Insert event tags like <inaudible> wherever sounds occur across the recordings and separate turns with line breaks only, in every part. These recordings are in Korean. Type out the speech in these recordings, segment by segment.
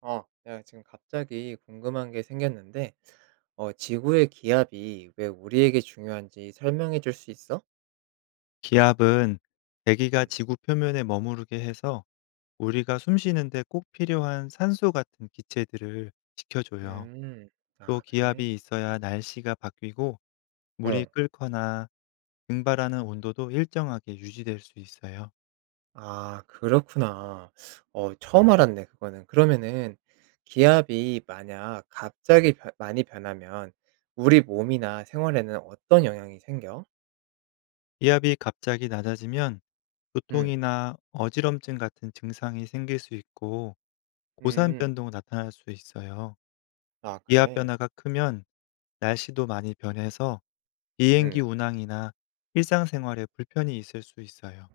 내가 지금 갑자기 궁금한 게 생겼는데, 지구의 기압이 왜 우리에게 중요한지 설명해 줄 수 있어?
기압은 대기가
음.
지구 표면에 머무르게 해서 우리가 숨쉬는데 꼭 필요한 산소 같은 기체들을 지켜줘요.
음,
또
아, 그래.
기압이 있어야 날씨가 바뀌고 물이
어,
끓거나 증발하는 온도도 일정하게 유지될 수 있어요.
아, 그렇구나. 처음 알았네, 그거는. 그러면은, 기압이 만약 갑자기 많이 변하면, 우리 몸이나 생활에는 어떤 영향이 생겨?
기압이 갑자기 낮아지면
음,
두통이나 어지럼증 같은 증상이 생길 수 있고 고산
음,
변동 나타날 수 있어요.
아,
기압
그래.
변화가 크면 날씨도 많이 변해서 비행기
음.
운항이나 일상생활에 불편이 있을 수 있어요.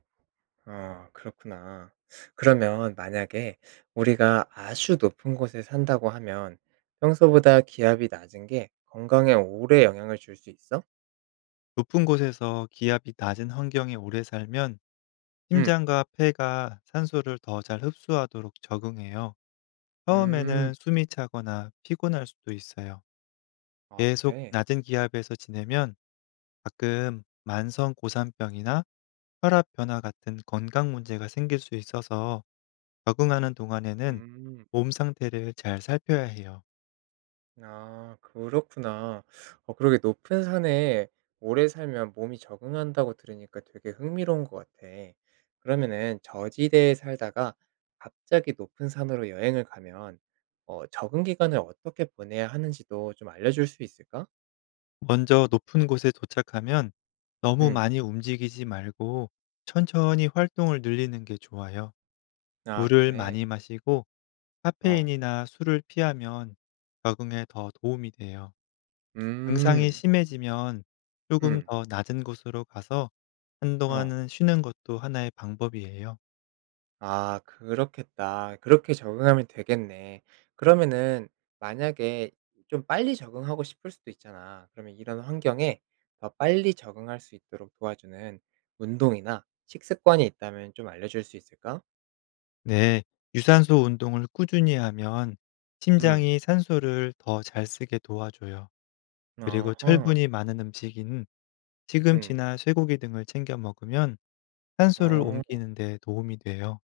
아 그렇구나. 그러면 만약에 우리가 아주 높은 곳에 산다고 하면 평소보다 기압이 낮은 게 건강에 오래 영향을 줄 수 있어?
높은 곳에서 기압이 낮은 환경에 오래 살면
응.
심장과 폐가 산소를 더 잘 흡수하도록 적응해요.
음.
처음에는 숨이 차거나 피곤할 수도 있어요.
아
계속
그래?
낮은 기압에서 지내면 가끔 만성 고산병이나 혈압 변화 같은 건강 문제가 생길 수 있어서 적응하는 동안에는
음.
몸 상태를 잘 살펴야 해요.
아 그렇구나. 그러게 높은 산에 오래 살면 몸이 적응한다고 들으니까 되게 흥미로운 것 같아. 그러면은 저지대에 살다가 갑자기 높은 산으로 여행을 가면 적응 기간을 어떻게 보내야 하는지도 좀 알려줄 수 있을까?
먼저 높은 곳에 도착하면 너무
음.
많이 움직이지 말고 천천히 활동을 늘리는 게 좋아요.
아
물을
그래.
많이 마시고
어.
카페인이나 술을 피하면 적응에 더 도움이 돼요. 증상이
음.
심해지면 조금
음.
더 낮은 곳으로 가서
어.
한동안은 쉬는 것도 하나의 방법이에요.
아 그렇겠다. 그렇게 적응하면 되겠네. 그러면은 만약에 좀 빨리 적응하고 싶을 수도 있잖아. 그러면 이런 환경에 더 빨리 적응할 수 있도록 도와주는 운동이나 식습관이 있다면 좀 알려줄 수 있을까?
네, 유산소 운동을 꾸준히 하면
음.
심장이 산소를 더 잘 쓰게 도와줘요. 그리고
어허.
철분이 많은 음식인
음.
시금치나 쇠고기 등을 챙겨 먹으면 산소를
어.
옮기는 데 도움이 돼요.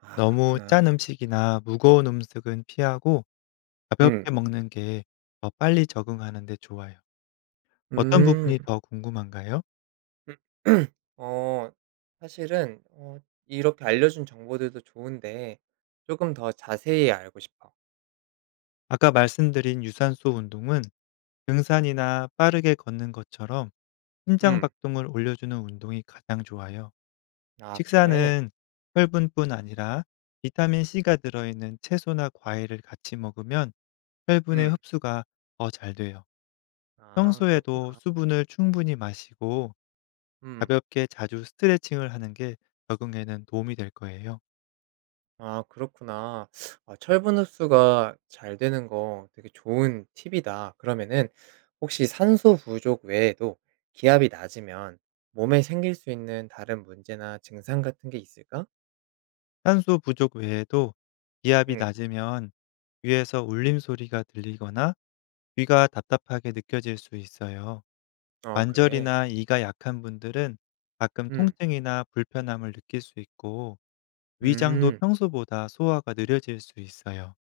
아
너무
그렇구나.
짠 음식이나 무거운 음식은 피하고 가볍게
음.
먹는 게 더 빨리 적응하는 데 좋아요. 어떤
음.
부분이 더 궁금한가요?
<clears throat> 어 사실은 이렇게 알려준 정보들도 좋은데 조금 더 자세히 알고 싶어.
아까 말씀드린 유산소 운동은 등산이나 빠르게 걷는 것처럼 심장
음.
박동을 올려주는 운동이 가장 좋아요.
아 그래?
식사는 혈분뿐 아니라 비타민 C가 들어있는 채소나 과일을 같이 먹으면 혈분의
음.
흡수가 더 잘 돼요.
아
평소에도
그렇구나.
수분을 충분히 마시고
음.
가볍게 자주 스트레칭을 하는 게 적응에는 도움이 될 거예요.
아 그렇구나. 아 철분 흡수가 잘 되는 거 되게 좋은 팁이다. 그러면은 혹시 산소 부족 외에도 기압이 낮으면 몸에 생길 수 있는 다른 문제나 증상 같은 게 있을까?
산소 부족 외에도 기압이
응.
낮으면 위에서 울림 소리가 들리거나 귀가 답답하게 느껴질 수 있어요.
어 그래.
관절이나 이가 약한 분들은 가끔
음.
통증이나 불편함을 느낄 수 있고 위장도
음.
평소보다 소화가 느려질 수 있어요.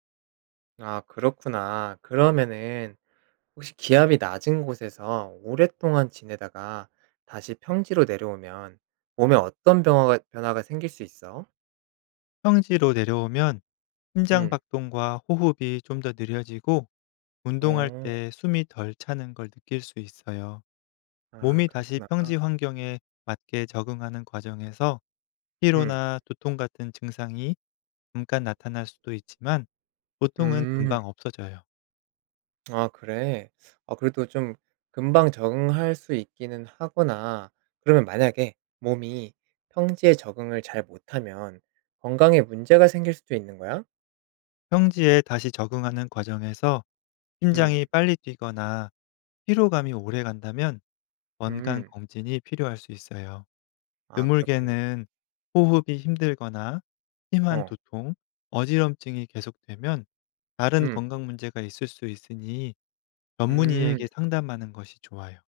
아 그렇구나. 그러면은 혹시 기압이 낮은 곳에서 오랫동안 지내다가 다시 평지로 내려오면 몸에 어떤 변화가 생길 수 있어?
평지로 내려오면 심장
음.
박동과 호흡이 좀 더 느려지고 운동할
어.
때 숨이 덜 차는 걸 느낄 수 있어요.
아
몸이 다시
그렇구나.
평지 환경에 맞게 적응하는 과정에서
음.
피로나 두통 같은 증상이 잠깐 나타날 수도 있지만 보통은
음.
금방 없어져요.
아 그래. 아 그래도 좀 금방 적응할 수 있기는 하구나. 그러면 만약에 몸이 평지에 적응을 잘 못하면 건강에 문제가 생길 수도 있는 거야?
평지에 다시 적응하는 과정에서
음.
심장이 빨리 뛰거나 피로감이 오래 간다면 건강
음.
검진이 필요할 수 있어요.
아 그렇겠네.
드물게는 호흡이 힘들거나 심한
어.
두통, 어지럼증이 계속되면 다른
음.
건강 문제가 있을 수 있으니
음.
전문의에게 상담하는 것이 좋아요.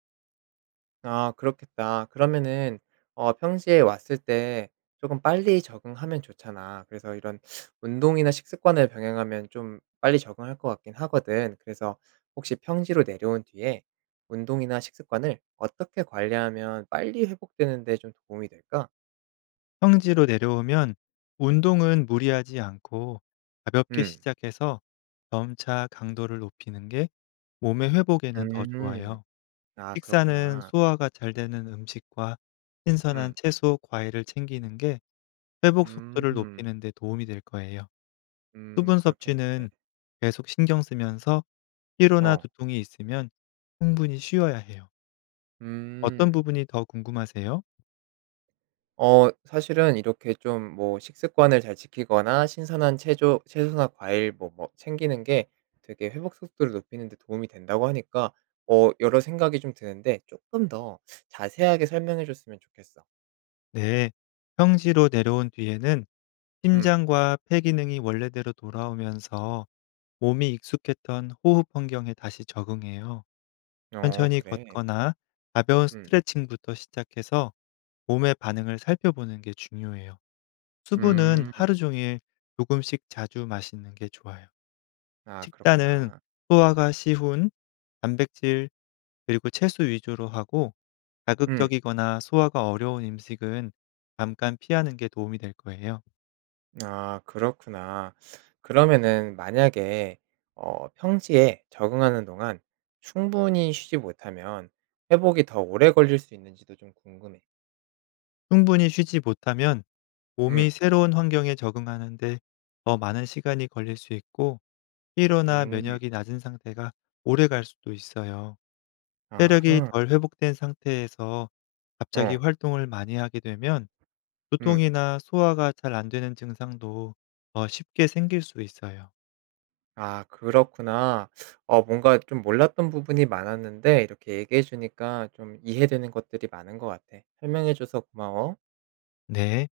아 그렇겠다. 그러면은 평시에 왔을 때 조금 빨리 적응하면 좋잖아. 그래서 이런 운동이나 식습관을 병행하면 좀 빨리 적응할 것 같긴 하거든. 그래서 혹시 평지로 내려온 뒤에 운동이나 식습관을 어떻게 관리하면 빨리 회복되는 데 좀 도움이 될까?
평지로 내려오면 운동은 무리하지 않고 가볍게
음.
시작해서 점차 강도를 높이는 게 몸의 회복에는 더
음.
좋아요.
아
식사는
그렇구나.
소화가 잘 되는 음식과 신선한
음.
채소, 과일을 챙기는 게 회복 속도를
음.
높이는 데 도움이 될 거예요. 수분
그렇겠네.
섭취는 계속 신경 쓰면서 피로나
어.
두통이 있으면 충분히 쉬어야 해요. 어떤
음.
부분이 더 궁금하세요?
사실은 이렇게 좀 뭐 식습관을 잘 지키거나 신선한 채조 채소나 과일 뭐 챙기는 게 되게 회복 속도를 높이는 데 도움이 된다고 하니까 여러 생각이 좀 드는데 조금 더 자세하게 설명해 줬으면 좋겠어.
네, 평지로 내려온 뒤에는
음.
심장과 폐 기능이 원래대로 돌아오면서 몸이 익숙했던 호흡 환경에 다시 적응해요.
어
천천히
그래.
걷거나 가벼운
음.
스트레칭부터 시작해서 몸의 반응을 살펴보는 게 중요해요. 수분은
음.
하루 종일 조금씩 자주 마시는 게 좋아요.
아
식단은
그렇구나.
소화가 쉬운 단백질 그리고 채소 위주로 하고
음.
자극적이거나 소화가 어려운 음식은 잠깐 피하는 게 도움이 될 거예요.
아 그렇구나. 그러면은 만약에 평지에 적응하는 동안 충분히 쉬지 못하면 회복이 더 오래 걸릴 수 있는지도 좀 궁금해.
충분히 쉬지 못하면 몸이
음.
새로운 환경에 적응하는데 더 많은 시간이 걸릴 수 있고 피로나
음.
면역이 낮은 상태가 오래 갈 수도 있어요. 체력이
아하.
덜 회복된 상태에서 갑자기
어.
활동을 많이 하게 되면
음.
두통이나 소화가 잘 안 되는 증상도 더 쉽게 생길 수 있어요.
아 그렇구나. 뭔가 좀 몰랐던 부분이 많았는데 이렇게 얘기해 주니까 좀 이해되는 것들이 많은 것 같아. 설명해 줘서 고마워.
네.